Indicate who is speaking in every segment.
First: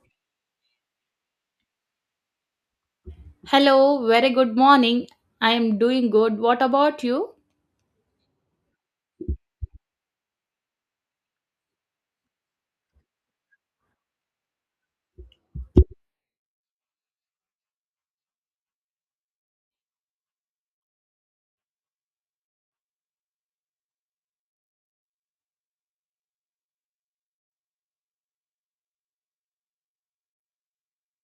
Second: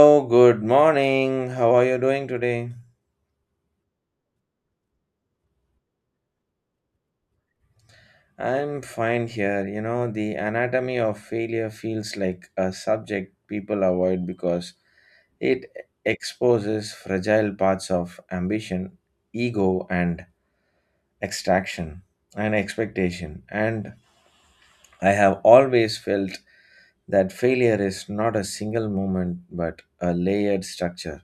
Speaker 1: Oh, good morning. How are you doing today?
Speaker 2: Hello, very good morning. I am doing good. What about you?
Speaker 1: I'm fine here. You know, the anatomy of failure feels like a subject people avoid because it exposes fragile parts of ambition, ego, and extraction and expectation. And I have always felt that failure is not a single moment but a layered structure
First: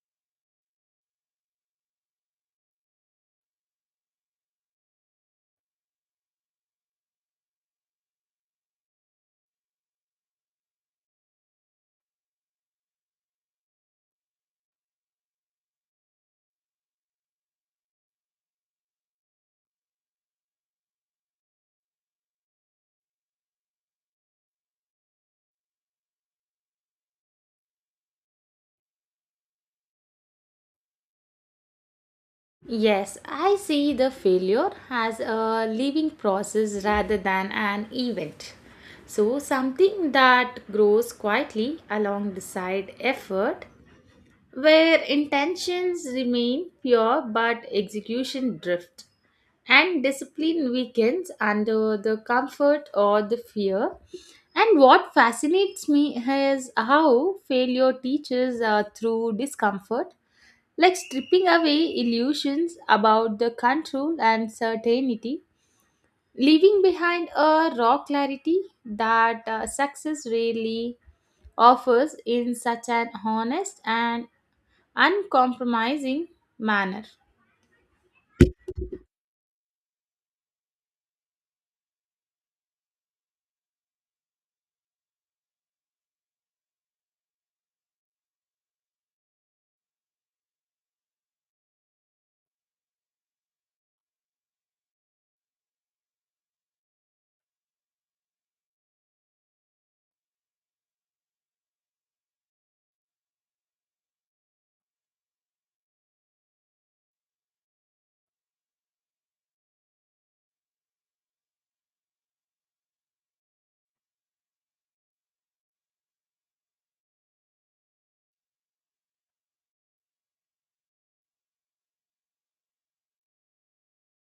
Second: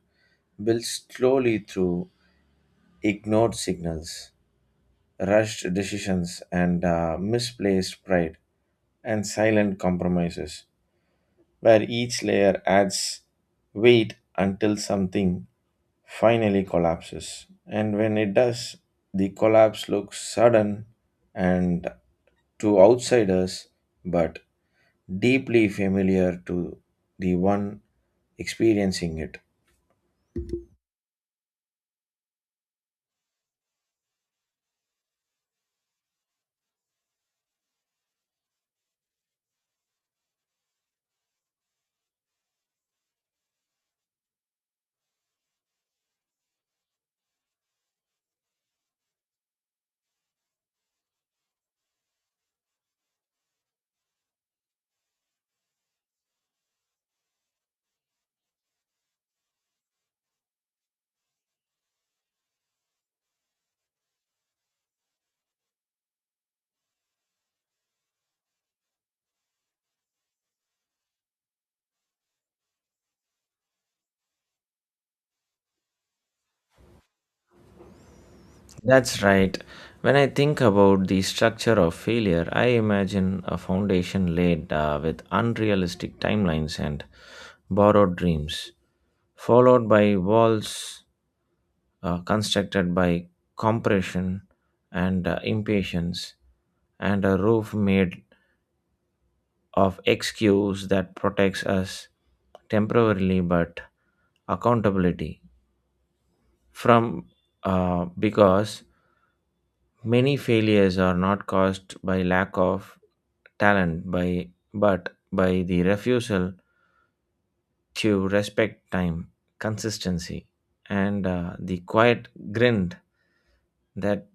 Speaker 1: built slowly through ignored signals, rushed decisions and misplaced pride and silent compromises, where each layer adds weight until something finally collapses. And when it does, the collapse looks sudden and to outsiders, but deeply familiar to the one experiencing it.
Speaker 2: Yes, I see the failure as a living process rather than an event. So, something that grows quietly alongside effort where intentions remain pure but execution drift and discipline weakens under the comfort or the fear and what fascinates me is how failure teaches through discomfort like stripping away illusions about the control and certainty leaving behind a raw clarity that success rarely offers in such an honest and uncompromising manner.
Speaker 1: That's right. When I think about the structure of failure, I imagine a foundation laid with unrealistic timelines and borrowed dreams, followed by walls constructed by compression and impatience, and a roof made of excuse that protects us temporarily but accountability from because many failures are not caused by lack of talent by but by the refusal to respect time, consistency, and the quiet grind that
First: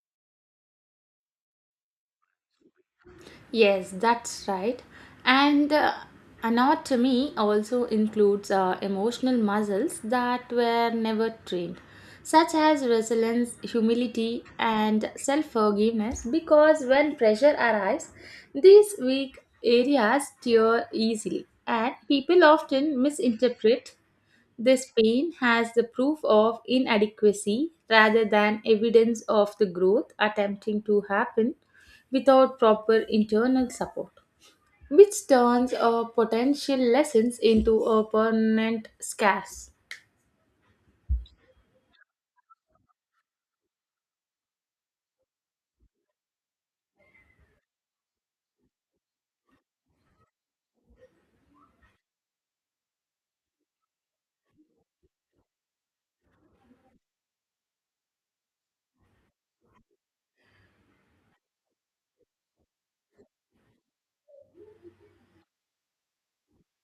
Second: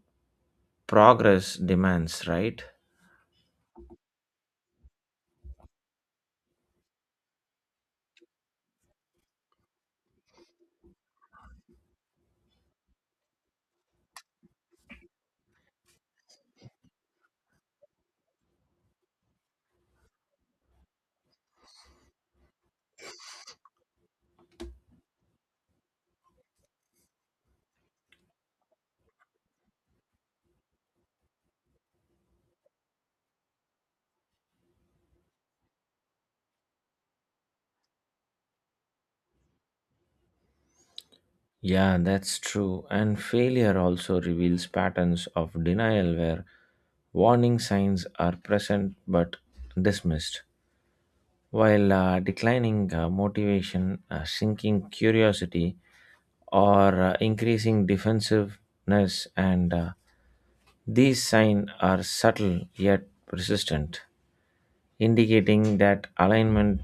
Speaker 1: progress demands, right?
Speaker 2: Yes, that's right. And anatomy also includes emotional muscles that were never trained, such as resilience, humility, and self forgiveness, because when pressure arrives, these weak areas tear easily, and people often misinterpret. This pain has the proof of inadequacy rather than evidence of the growth attempting to happen without proper internal support, which turns a potential lessons into a permanent scarce.
Speaker 1: Yeah, that's true. And failure also reveals patterns of denial where warning signs are present but dismissed, while declining motivation, sinking curiosity, or increasing defensiveness, and these signs are subtle yet persistent, indicating that alignment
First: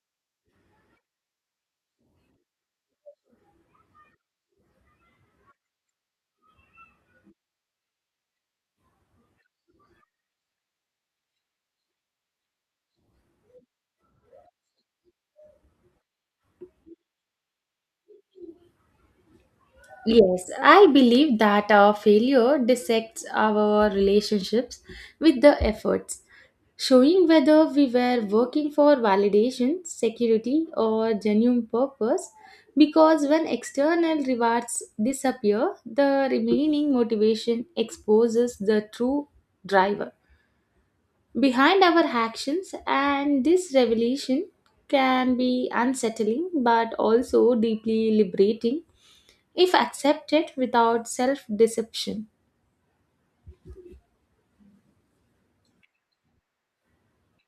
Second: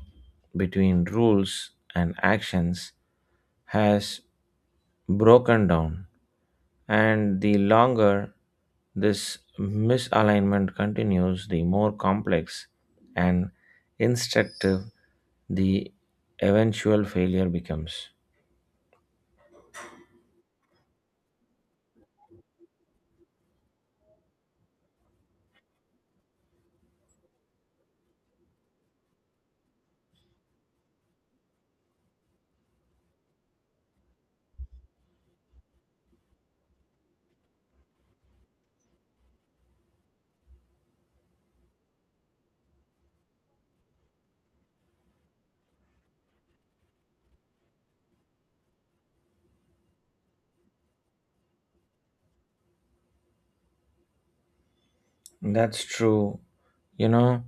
Speaker 1: between rules and actions has broken down. And the longer this misalignment continues, the more complex and instructive the eventual failure becomes.
Speaker 2: Yes, I believe that our failure dissects our relationships with the efforts, showing whether we were working for validation, security, or genuine purpose. Because when external rewards disappear, the remaining motivation exposes the true driver behind our actions, and this revelation can be unsettling but also deeply liberating if accepted without self deception.
Speaker 1: That's true. You know,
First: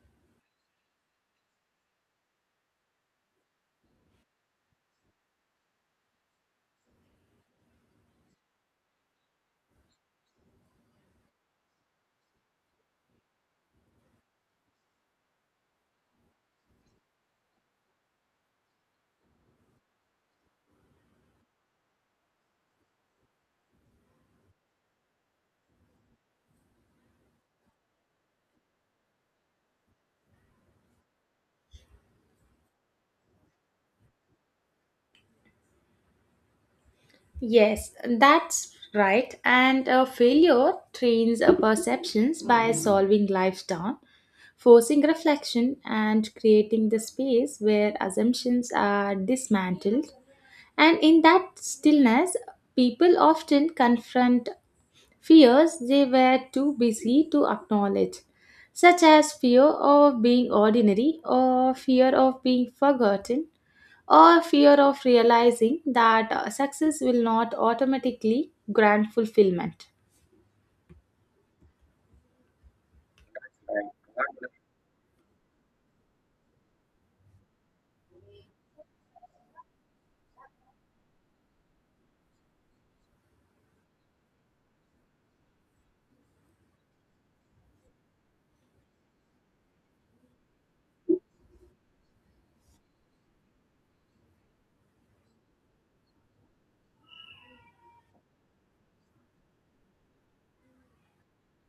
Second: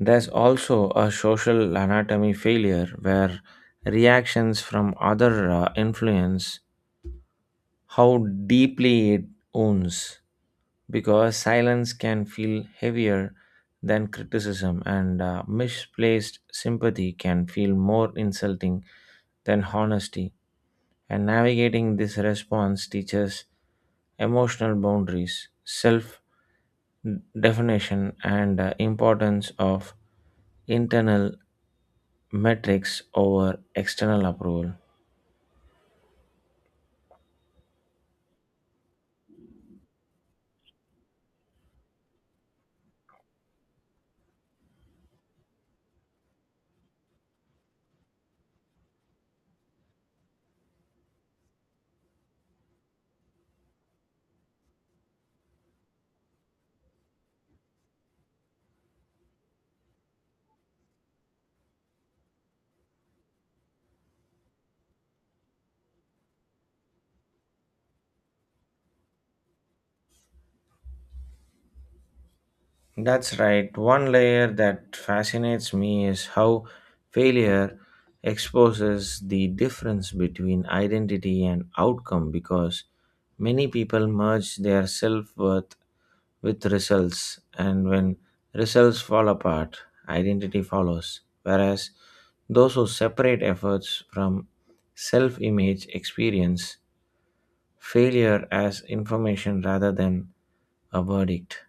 Speaker 1: there's also a social anatomy failure where reactions from other influence how deeply it owns because silence can feel heavier than criticism and misplaced sympathy can feel more insulting than honesty, and navigating this response teaches emotional boundaries, self definition and importance of internal metrics over external approval.
Speaker 2: Yes, that's right. And a failure trains our perceptions by solving life down, forcing reflection, and creating the space where assumptions are dismantled. And in that stillness, people often confront fears they were too busy to acknowledge, such as fear of being ordinary, or fear of being forgotten, or fear of realizing that success will not automatically grant fulfillment.
Speaker 1: That's right. One layer that fascinates me is how failure exposes the difference between identity and outcome because many people merge their self worth with results, and when results fall apart, identity follows. Whereas those who separate efforts from self image experience failure as information rather than a verdict,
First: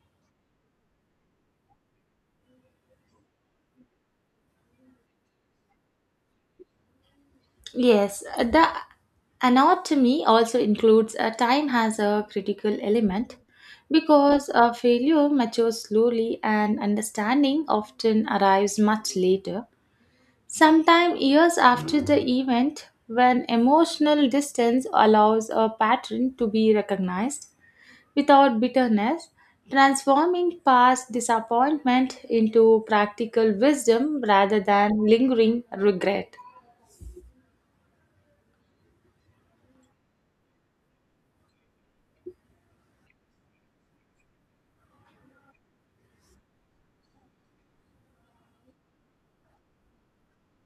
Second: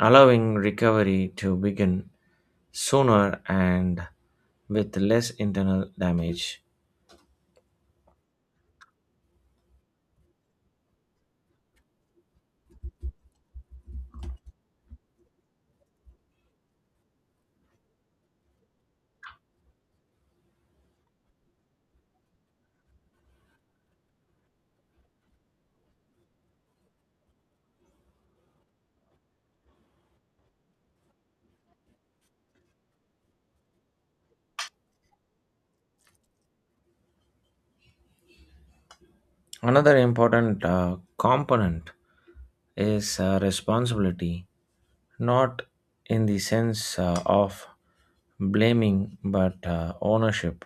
Speaker 1: allowing recovery to begin sooner and with less internal damage.
Speaker 2: Yes, the anatomy also includes a time as a critical element because a failure matures slowly and understanding often arrives much later. Sometime years after the event, when emotional distance allows a pattern to be recognized without bitterness, transforming past disappointment into practical wisdom rather than lingering regret.
Speaker 1: Another important component is responsibility, not in the sense of blaming but ownership,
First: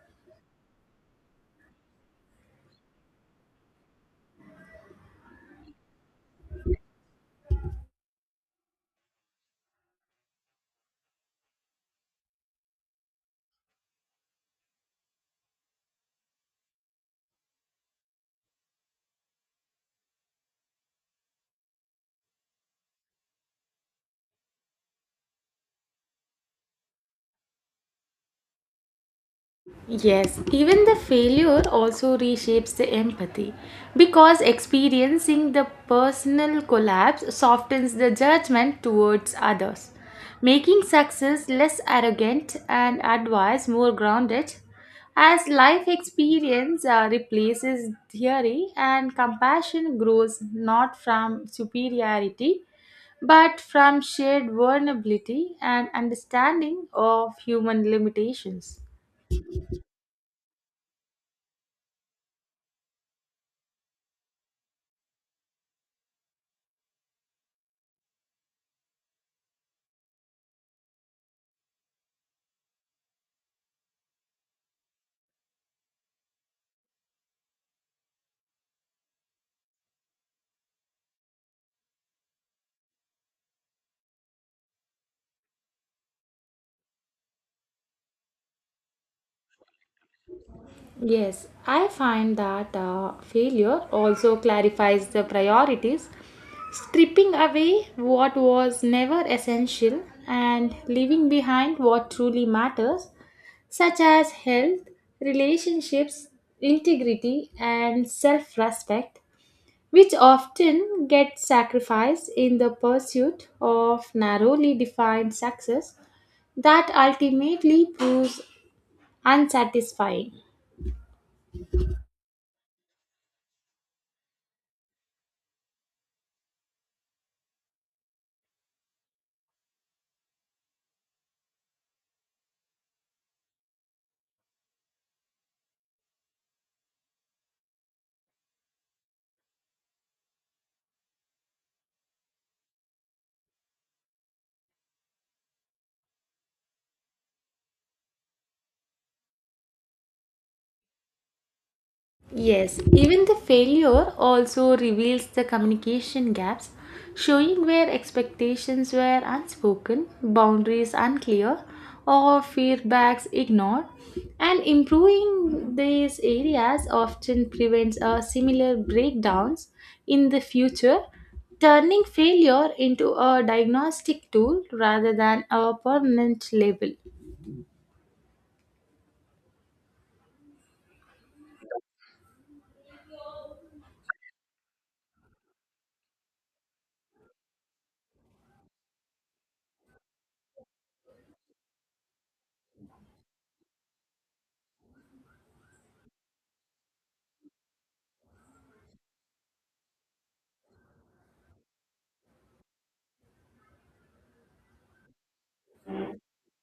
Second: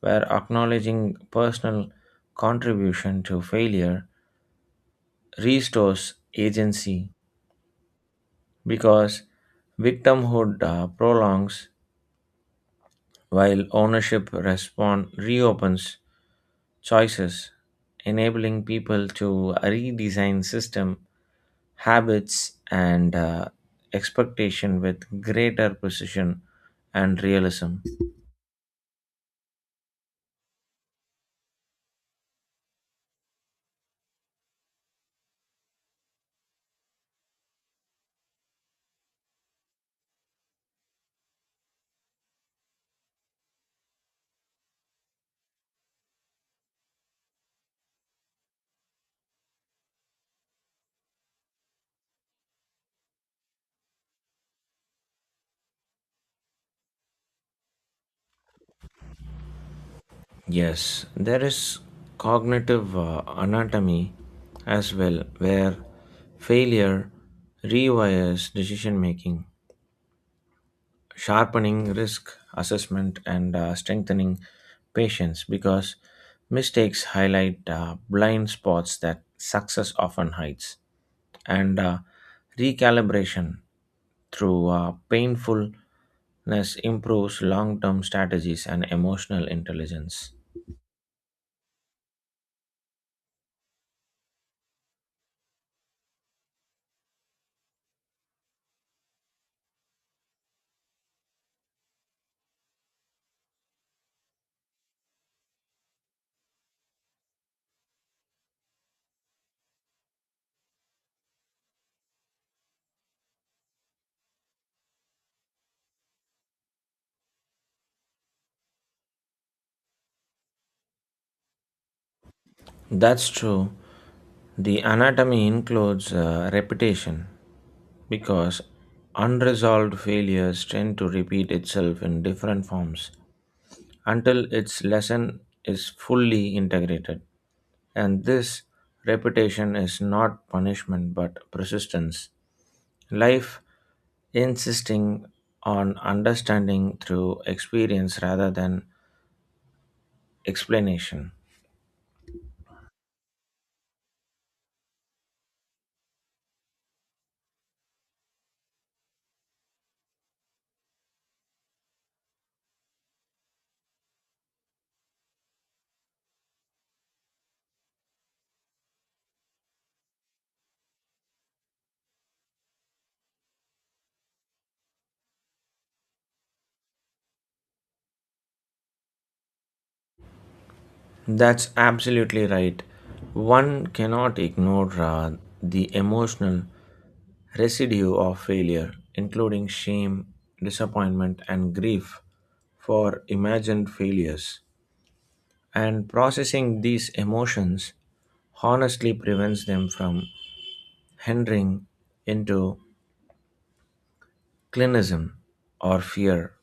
Speaker 1: where acknowledging personal contribution to failure restores agency because victimhood prolongs while ownership respond reopens choices, enabling people to redesign system habits and expectation with greater precision and realism.
Speaker 2: Yes, even the failure also reshapes the empathy because experiencing the personal collapse softens the judgment towards others, making success less arrogant and advice more grounded. As life experience replaces theory and compassion grows not from superiority but from shared vulnerability and understanding of human limitations.
Speaker 1: Yes, there is cognitive anatomy as well, where failure rewires decision making, sharpening risk assessment and strengthening patience because mistakes highlight blind spots that success often hides and recalibration through painfulness improves long-term strategies and emotional intelligence.
Speaker 2: Yes, I find that failure also clarifies the priorities, stripping away what was never essential and leaving behind what truly matters, such as health, relationships, integrity, and self respect, which often get sacrificed in the pursuit of narrowly defined success that ultimately proves unsatisfying.
Speaker 1: That's true. The anatomy includes repetition because unresolved failures tend to repeat itself in different forms until its lesson is fully integrated. And this repetition is not punishment but persistence. Life insisting on understanding through experience rather than explanation.
Speaker 2: Yes, even the failure also reveals the communication gaps, showing where expectations were unspoken, boundaries unclear, or feedbacks ignored. And improving these areas often prevents a similar breakdowns in the future, turning failure into a diagnostic tool rather than a permanent label.
Speaker 1: That's absolutely right. One cannot ignore the emotional residue of failure, including shame, disappointment, and grief for imagined failures, and processing these emotions honestly prevents them from entering into clinism or fear,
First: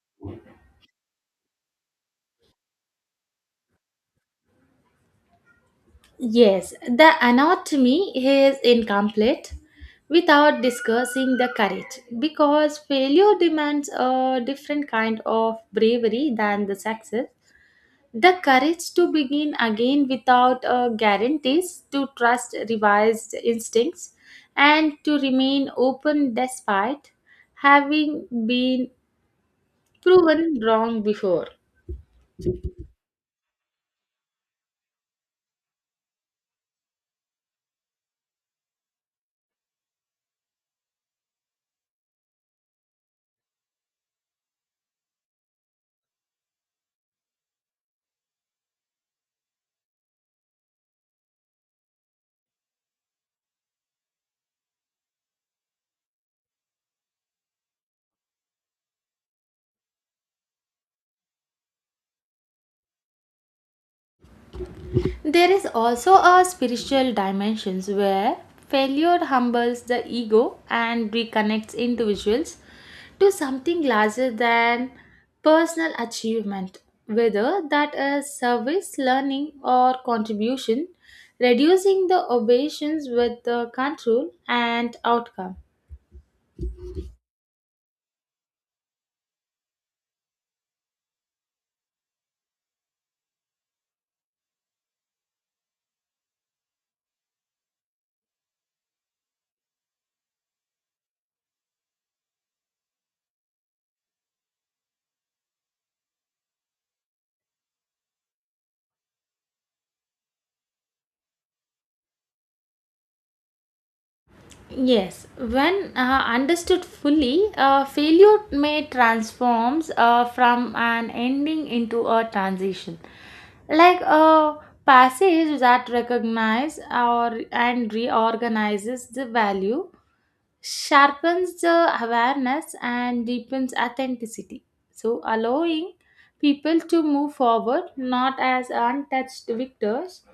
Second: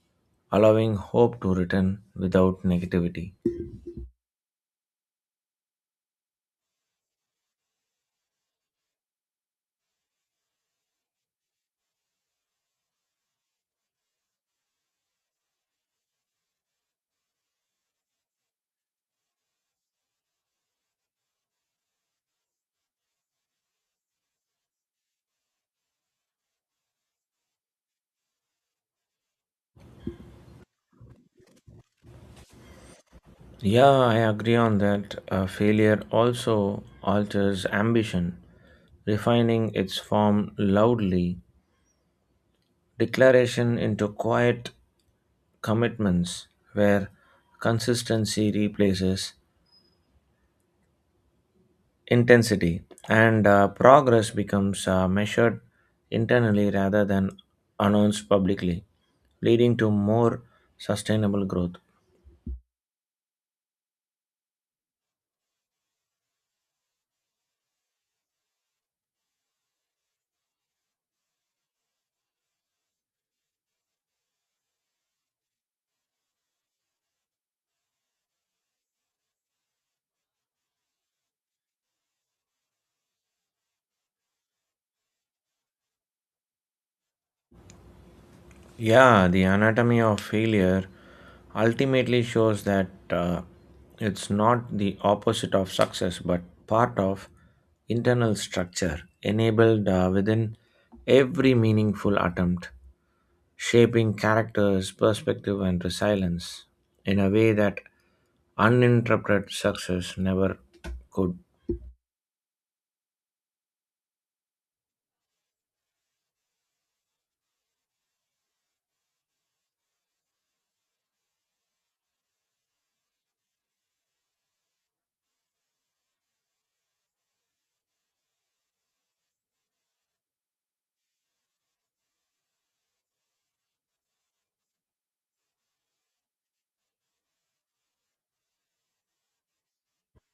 Speaker 1: allowing hope to return without negativity.
Speaker 2: Yes, the anatomy is incomplete without discussing the courage because failure demands a different kind of bravery than the success. The courage to begin again without guarantees, to trust revised instincts, and to remain open despite having been proven wrong before.
Speaker 1: Yeah, I agree on that. Failure also alters ambition, refining its form loudly, declaration into quiet commitments where consistency replaces intensity and progress becomes measured internally rather than announced publicly, leading to more sustainable growth.
Speaker 2: There is also a spiritual dimension where failure humbles the ego and reconnects individuals to something larger than personal achievement, whether that is service, learning, or contribution, reducing the obeisance with the control and outcome.
Speaker 1: Yeah, the anatomy of failure ultimately shows that it's not the opposite of success but part of internal structure enabled within every meaningful attempt, shaping characters, perspective, and resilience in a way that uninterrupted success never could.
Speaker 2: Yes, when understood fully, failure may transforms from an ending into a transition, like a passage that recognizes or and reorganizes the value sharpens the awareness and deepens authenticity. So, allowing people to move forward not as untouched victors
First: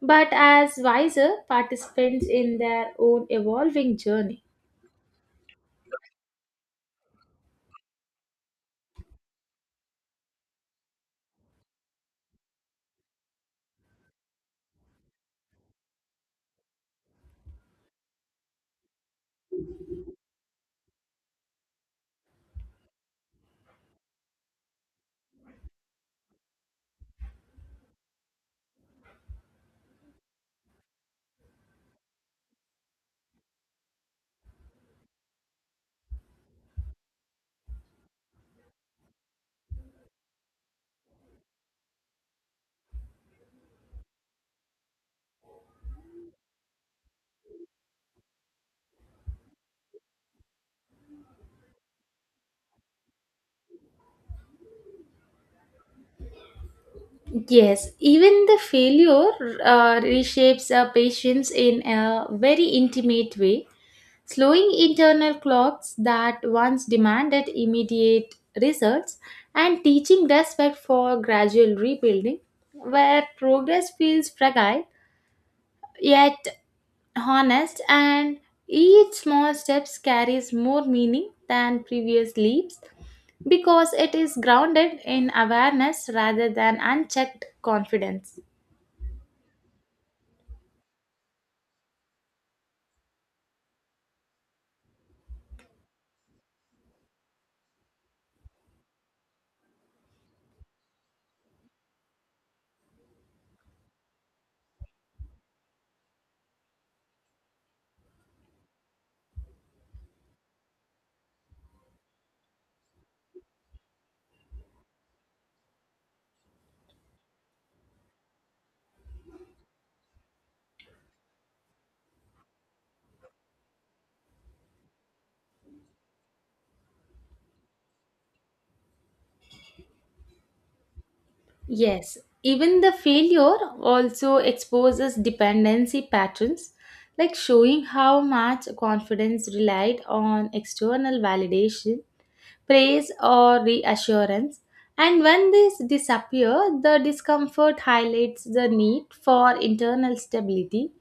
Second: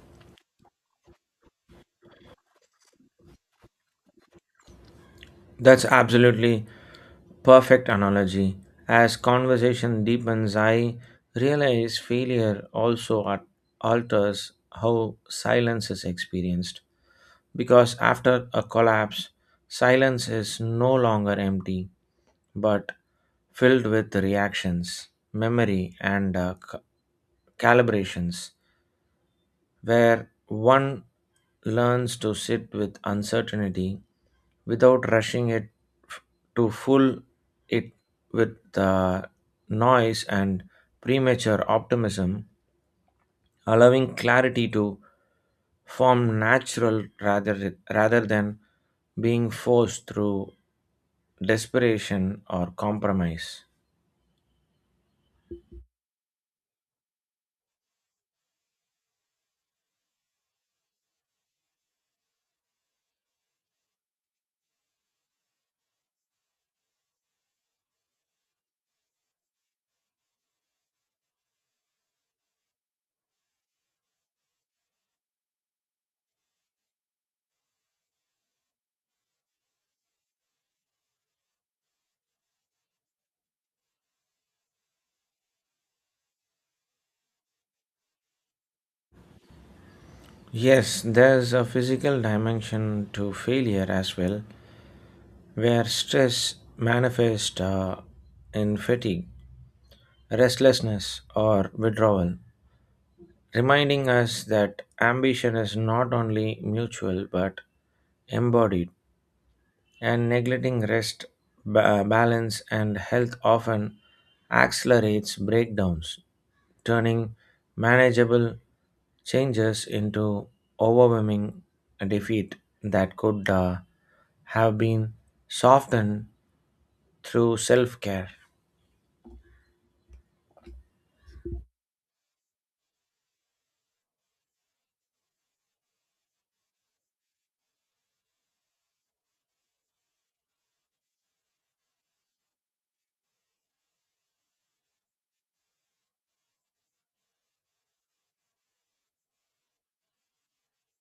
Speaker 2: but as wiser participants in their own evolving journey.
Speaker 1: That's absolutely perfect analogy. As conversation deepens, I realize failure also alters how silence is experienced. Because after a collapse, silence is no longer empty but filled with reactions, memory, and calibrations where one learns to sit with uncertainty without rushing it f- to full it with the noise and premature optimism, allowing clarity to form natural rather than being forced through desperation or compromise.
Speaker 2: Yes, even the failure reshapes our patience in a very intimate way slowing internal clocks that once demanded immediate results and teaching respect for gradual rebuilding where progress feels fragile yet honest and each small step carries more meaning than previous leaps because it is grounded in awareness rather than unchecked confidence.
Speaker 1: Yes, there's a physical dimension to failure as well, where stress manifests in fatigue, restlessness, or withdrawal, reminding us that ambition is not only mutual but embodied, and neglecting rest, balance, and health often accelerates breakdowns, turning manageable changes into overwhelming defeat that could have been softened through self care.
Speaker 2: Yes, even the failure also exposes dependency patterns, like showing how much confidence relied on external validation, praise, or reassurance. And when these disappear, the discomfort highlights the need for internal stability,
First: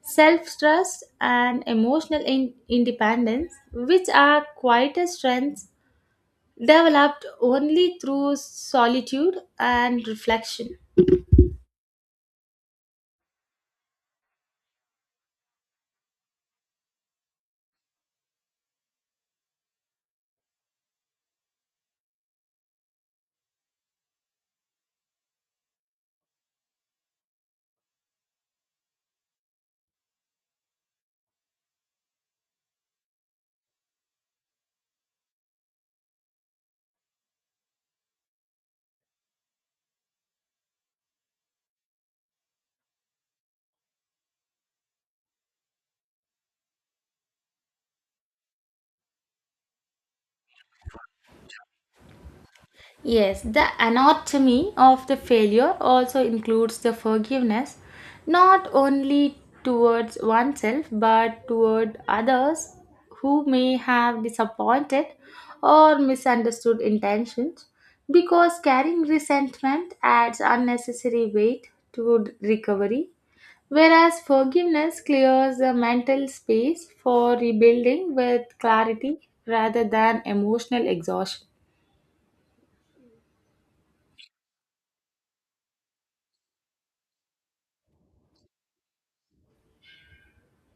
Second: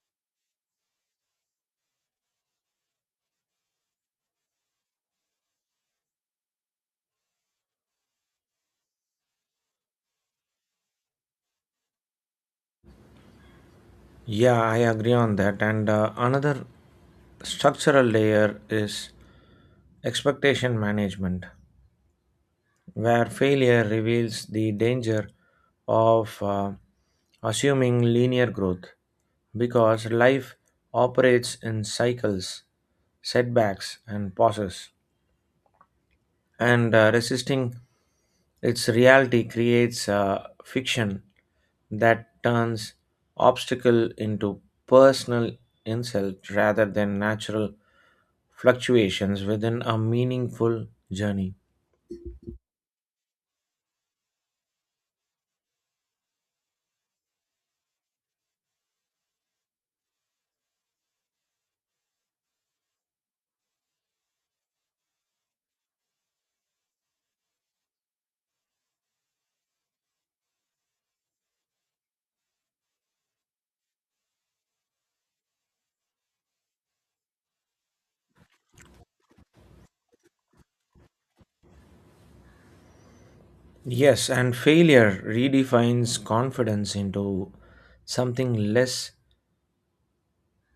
Speaker 2: self trust, and emotional independence, which are quieter strengths developed only through solitude and reflection.
Speaker 1: Yeah, I agree on that. And another structural layer is expectation management, where failure reveals the danger of assuming linear growth because life operates in cycles, setbacks, and pauses, and resisting its reality creates fiction that turns obstacle into personal insult rather than natural fluctuations within a meaningful journey.
Speaker 2: Yes, the anatomy of the failure also includes the forgiveness, not only towards oneself but toward others who may have disappointed or misunderstood intentions, because carrying resentment adds unnecessary weight to recovery, whereas forgiveness clears the mental space for rebuilding with clarity rather than emotional exhaustion.
Speaker 1: Yes, and failure redefines confidence into something less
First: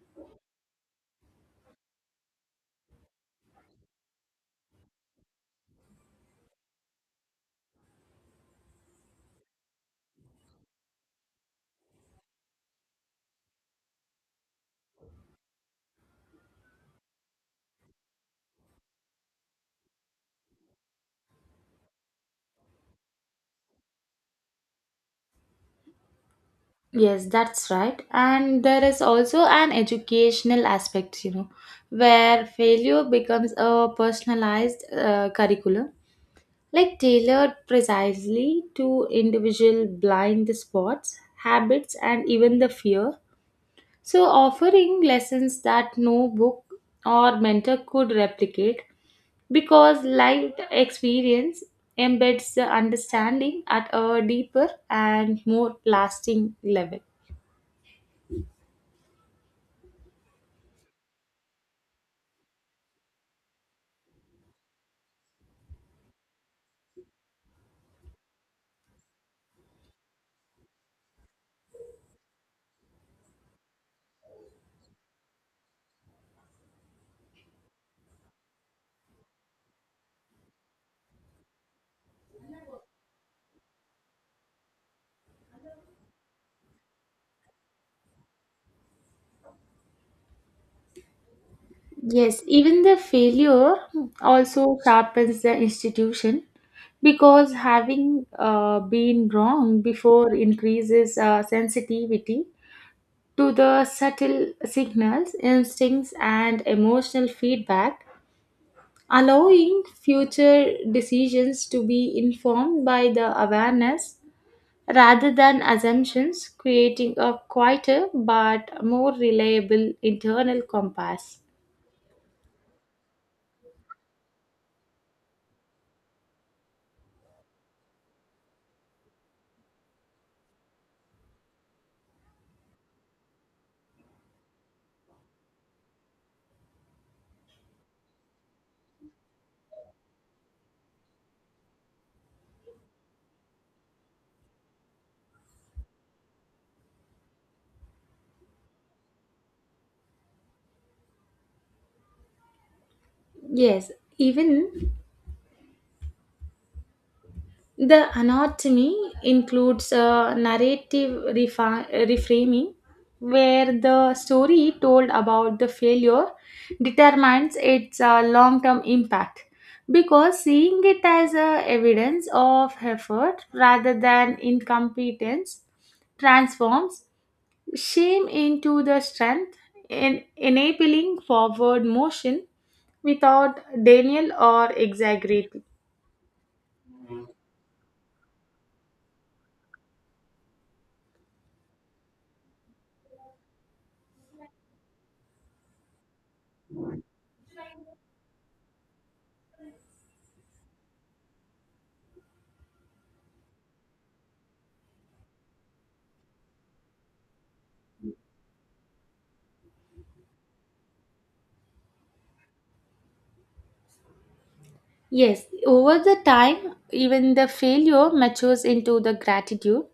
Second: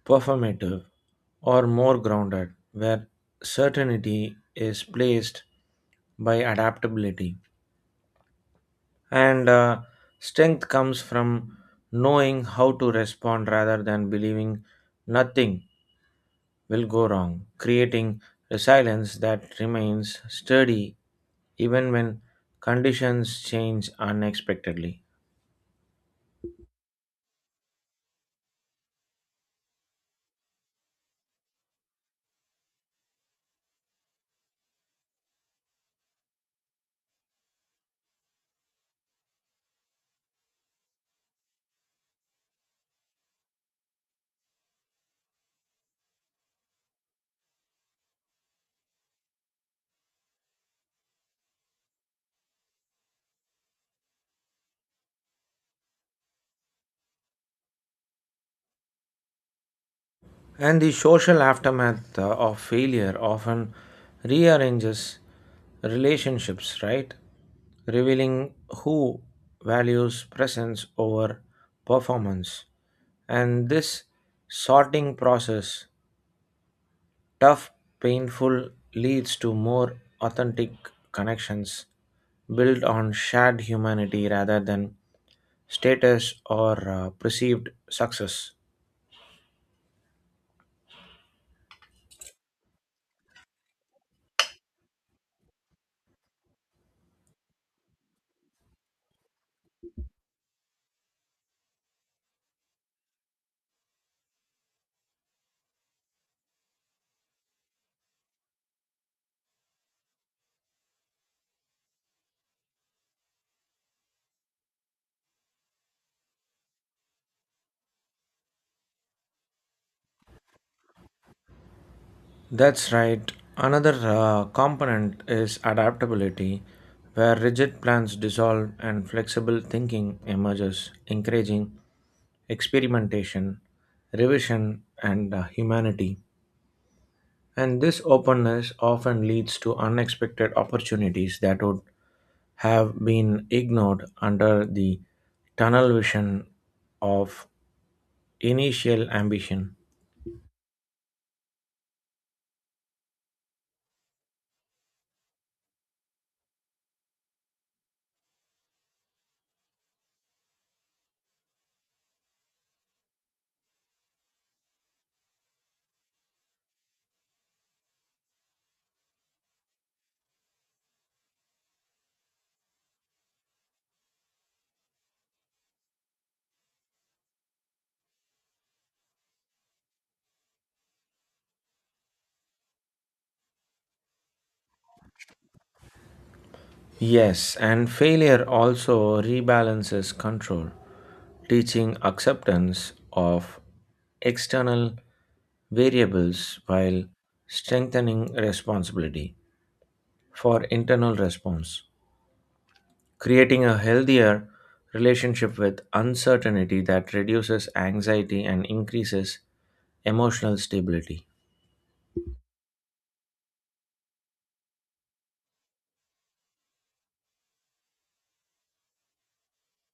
Speaker 1: performative or more grounded where certainty is placed by adaptability. And strength comes from knowing how to respond rather than believing nothing will go wrong, creating resilience that remains sturdy even when conditions change unexpectedly.
Speaker 2: Yes, that's right. And there is also an educational aspect, you know, where failure becomes a personalized curriculum, like tailored precisely to individual blind spots, habits, and even the fear. So, offering lessons that no book or mentor could replicate because life experience embeds the understanding at a deeper and more lasting level.
Speaker 1: And the social aftermath of failure often rearranges relationships, right? Revealing who values presence over performance. And this sorting process, tough, painful, leads to more authentic connections built on shared humanity rather than status or perceived success.
Speaker 2: Yes, even the failure also sharpens the institution because having been wrong before increases sensitivity to the subtle signals, instincts, and emotional feedback, allowing future decisions to be informed by the awareness rather than assumptions, creating a quieter but more reliable internal compass.
Speaker 1: That's right. Another component is adaptability, where rigid plans dissolve and flexible thinking emerges, encouraging experimentation, revision, and humanity. And this openness often leads to unexpected opportunities that would have been ignored under the tunnel vision of initial ambition.
Speaker 2: Yes, even the anatomy includes a narrative reframing where the story told about the failure determines its long term impact because seeing it as a evidence of effort rather than incompetence transforms shame into the strength in enabling forward motion without denial or exaggeration.
Speaker 1: Yes, and failure also rebalances control, teaching acceptance of external variables while strengthening responsibility for internal response, creating a healthier relationship with uncertainty that reduces anxiety and increases emotional stability.
Speaker 2: Yes, over the time, even the failure matures into the gratitude,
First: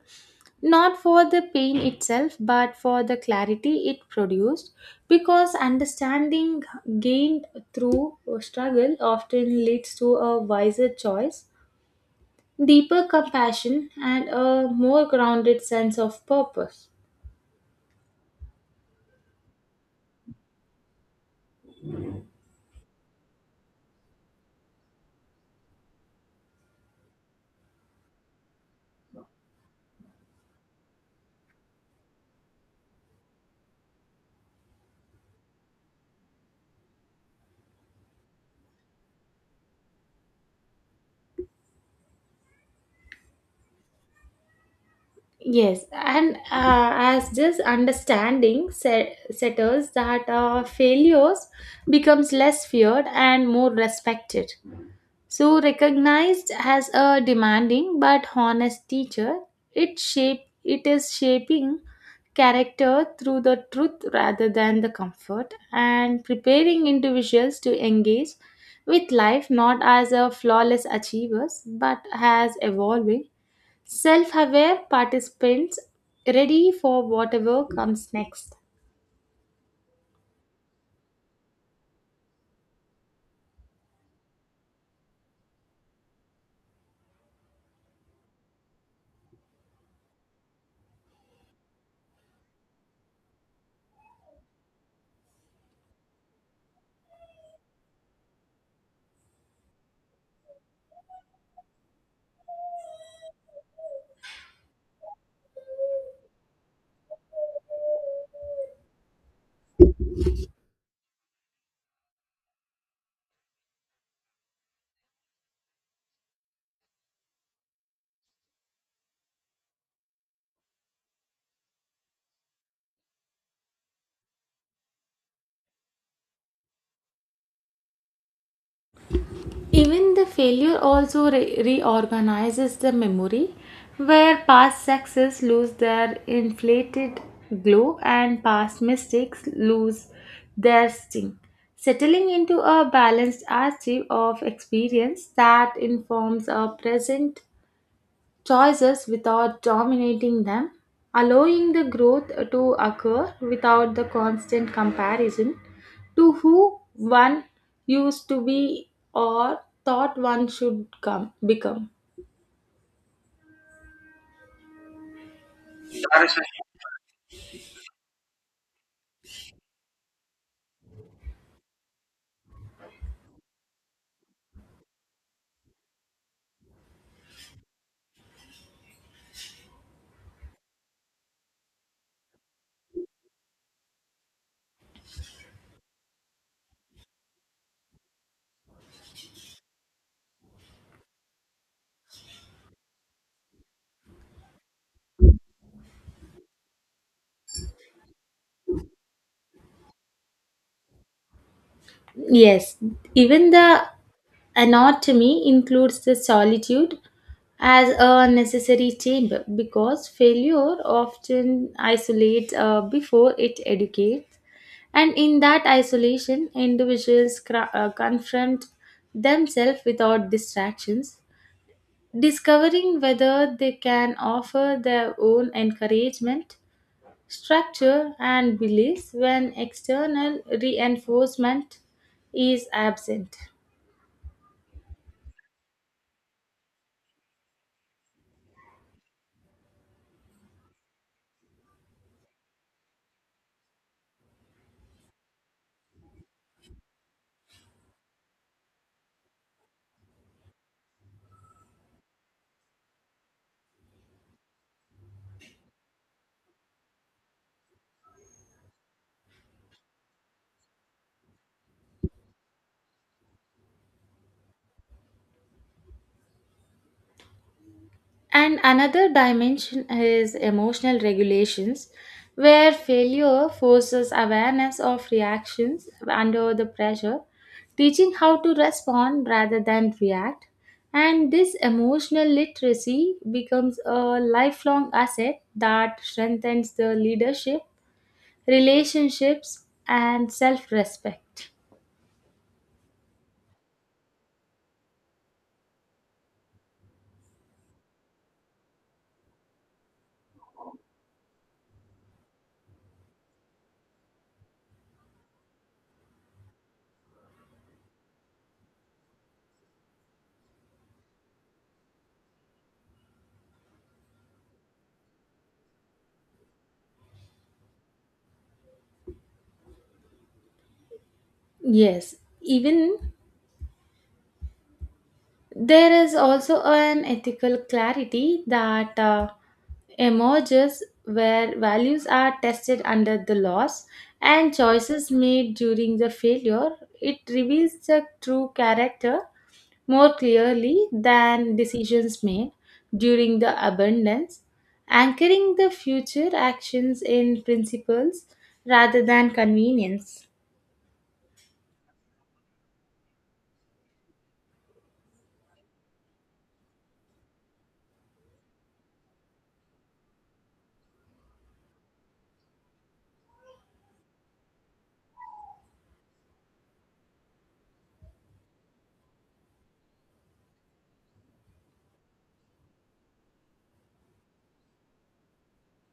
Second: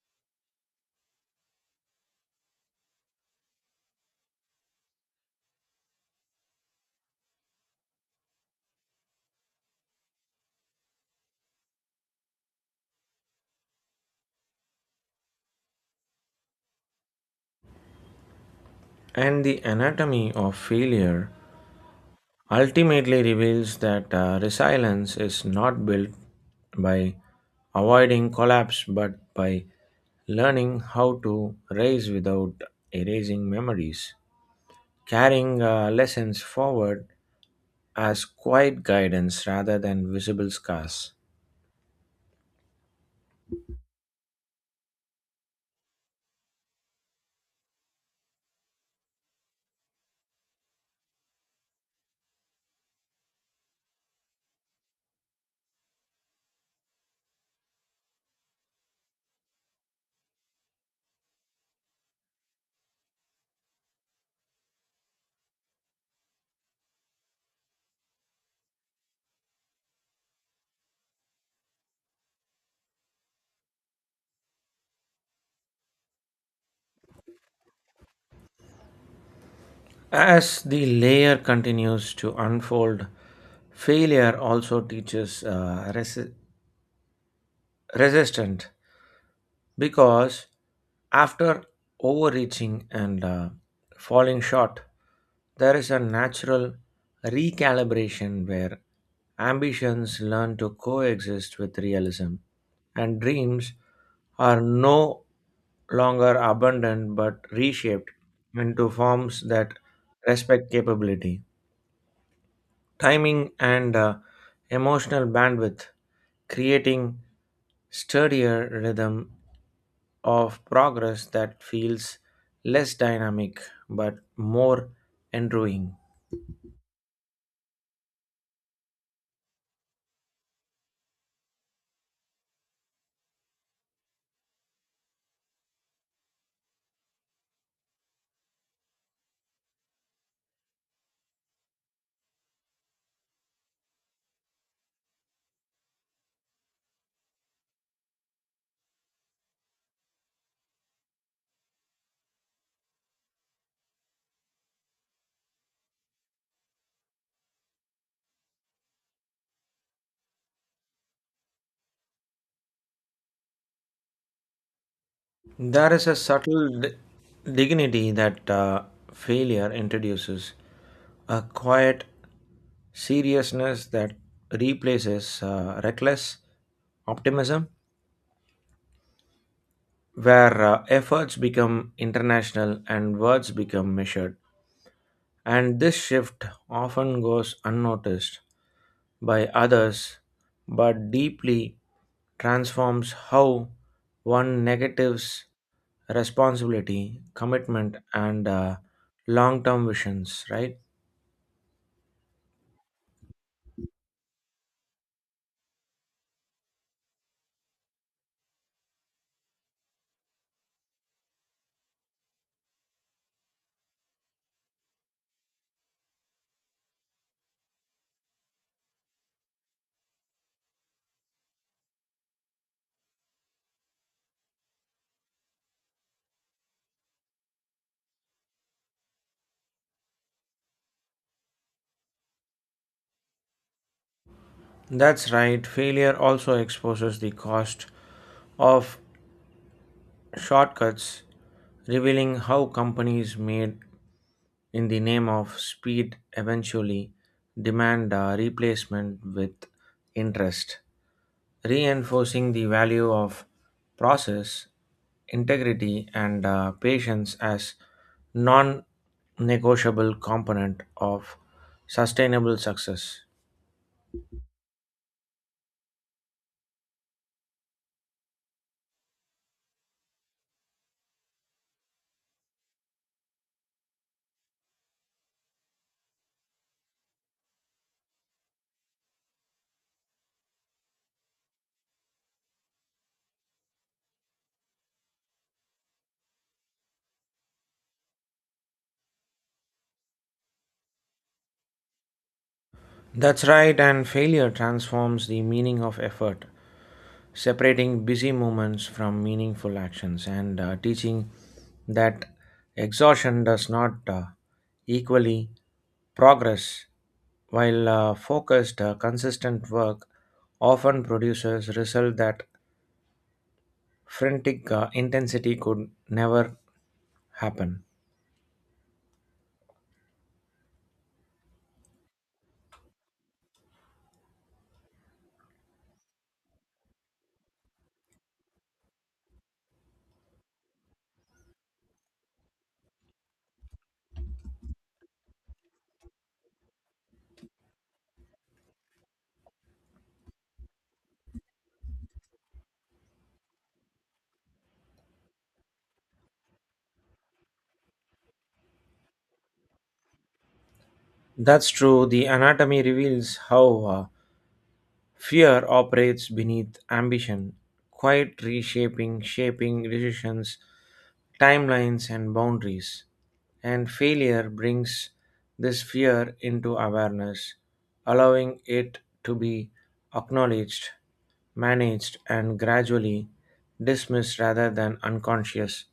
Speaker 2: not for the pain itself, but for the clarity it produced, because understanding gained through struggle often leads to a wiser choice, deeper compassion, and a more grounded sense of purpose.
Speaker 1: And the anatomy of failure ultimately reveals that resilience is not built by avoiding collapse but by learning how to rise without erasing memories, carrying lessons forward as quiet guidance rather than visible scars.
Speaker 2: Yes, and as this understanding settles, that failures becomes less feared and more respected. So recognized as a demanding but honest teacher, it is shaping character through the truth rather than the comfort, and preparing individuals to engage with life not as a flawless achievers but as evolving self aware participants ready for whatever comes next.
Speaker 1: As the layer continues to unfold, failure also teaches resistance because after overreaching and falling short, there is a natural recalibration where ambitions learn to coexist with realism and dreams are no longer abandoned but reshaped into forms that respect capability, timing, and emotional bandwidth, creating sturdier rhythm of progress that feels less dynamic but more enduring.
Speaker 2: Even the failure also reorganizes the memory, where past success lose their inflated glow and past mistakes lose their sting, settling into a balanced archive of experience that informs our present choices without dominating them, allowing the growth to occur without the constant comparison to who one used to be or thought one become.
Speaker 1: There is a subtle dignity that failure introduces, a quiet seriousness that replaces reckless optimism, where efforts become international and words become measured. And this shift often goes unnoticed by others but deeply transforms how one negatives responsibility, commitment, and long term visions, right?
Speaker 2: Yes, even the anatomy includes the solitude as a necessary chamber because failure often isolates before it educates. And in that isolation, individuals confront themselves without distractions, discovering whether they can offer their own encouragement, structure, and beliefs when external reinforcement is absent.
Speaker 1: That's right. Failure also exposes the cost of shortcuts, revealing how companies made in the name of speed eventually demand a replacement with interest, reinforcing the value of process, integrity, and patience as non negotiable component of sustainable success.
Speaker 2: And another dimension is emotional regulations, where failure forces awareness of reactions under the pressure, teaching how to respond rather than react. And this emotional literacy becomes a lifelong asset that strengthens the leadership, relationships, and self respect.
Speaker 1: That's right, and failure transforms the meaning of effort, separating busy moments from meaningful actions and teaching that exhaustion does not equally progress. While focused, consistent work often produces results that frantic intensity could never happen.
Speaker 2: Yes, even there is also an ethical clarity that emerges where values are tested under the laws and choices made during the failure. It reveals the true character more clearly than decisions made during the abundance, anchoring the future actions in principles rather than convenience.
Speaker 1: That's true. The anatomy reveals how fear operates beneath ambition, quite shaping decisions, timelines, and boundaries. And failure brings this fear into awareness, allowing it to be acknowledged, managed and gradually dismissed rather than unconscious.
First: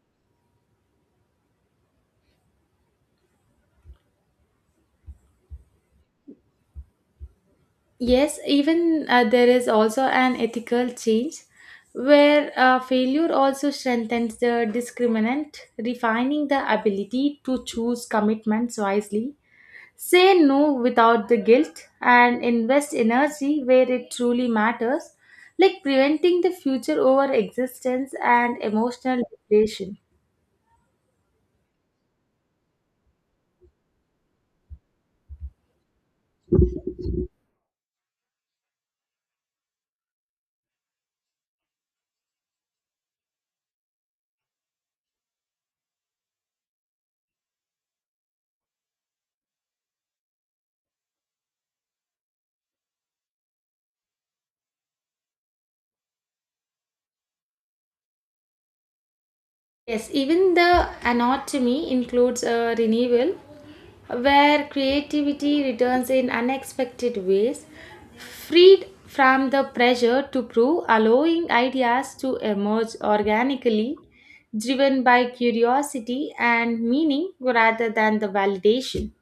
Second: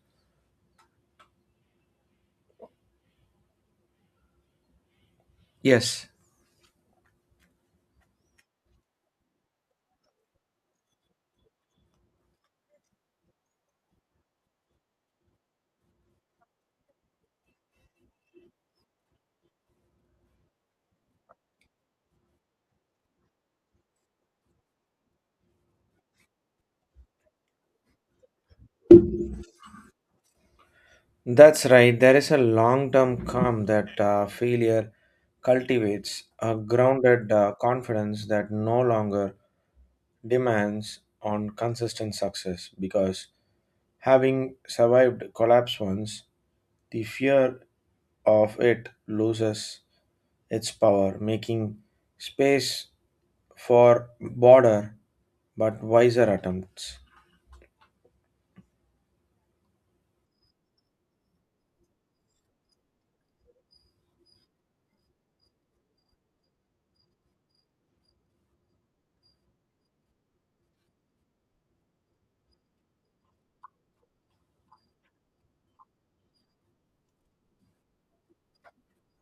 Speaker 1: Yes,
Speaker 2: Yes, even there is also an ethical change where failure also strengthens the discriminant, refining the ability to choose commitments wisely, say no without the guilt, and invest energy where it truly matters, like preventing the future over existence and emotional depletion.
Speaker 1: that's right. There is a long term calm that failure cultivates, a grounded confidence that no longer demands on consistent success because having survived collapse once, the fear of it loses its power, making space for broader but wiser attempts.
Speaker 2: Yes, even the anatomy includes a renewal where creativity returns in unexpected ways, freed from the pressure to prove, allowing ideas to emerge organically, driven by curiosity and meaning rather than the validation.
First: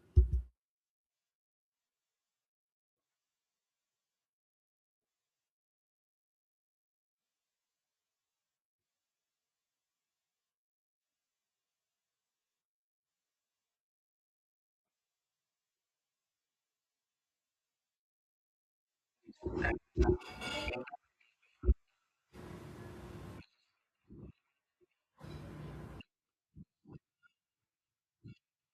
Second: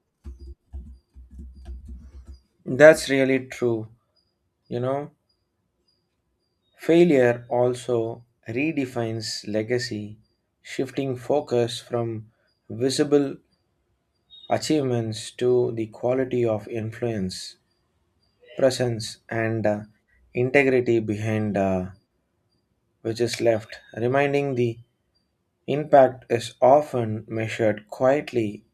Speaker 1: That's really true. You know, failure also redefines legacy, shifting focus from visible achievements to the quality of influence, presence, and integrity behind which is left, reminding the impact is often measured quietly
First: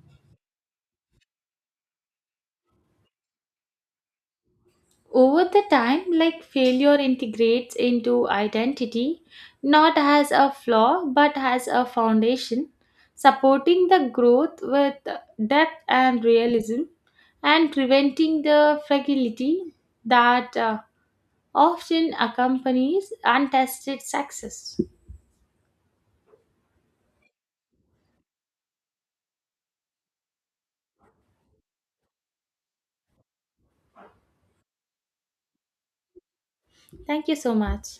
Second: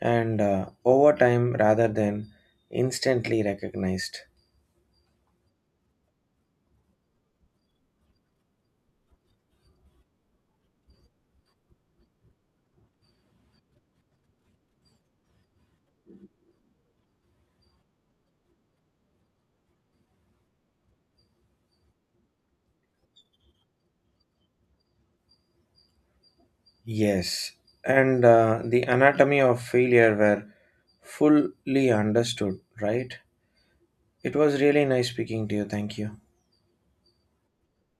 Speaker 1: and over time rather than instantly recognized.
Speaker 2: Over the time, like failure integrates into identity, not as a flaw but as a foundation, supporting the growth with depth and realism, and preventing the fragility that often accompanies untested success.
Speaker 1: Yes, and the anatomy of failure were fully understood, right? It was really nice speaking to you. Thank you.
Speaker 2: Thank you so much.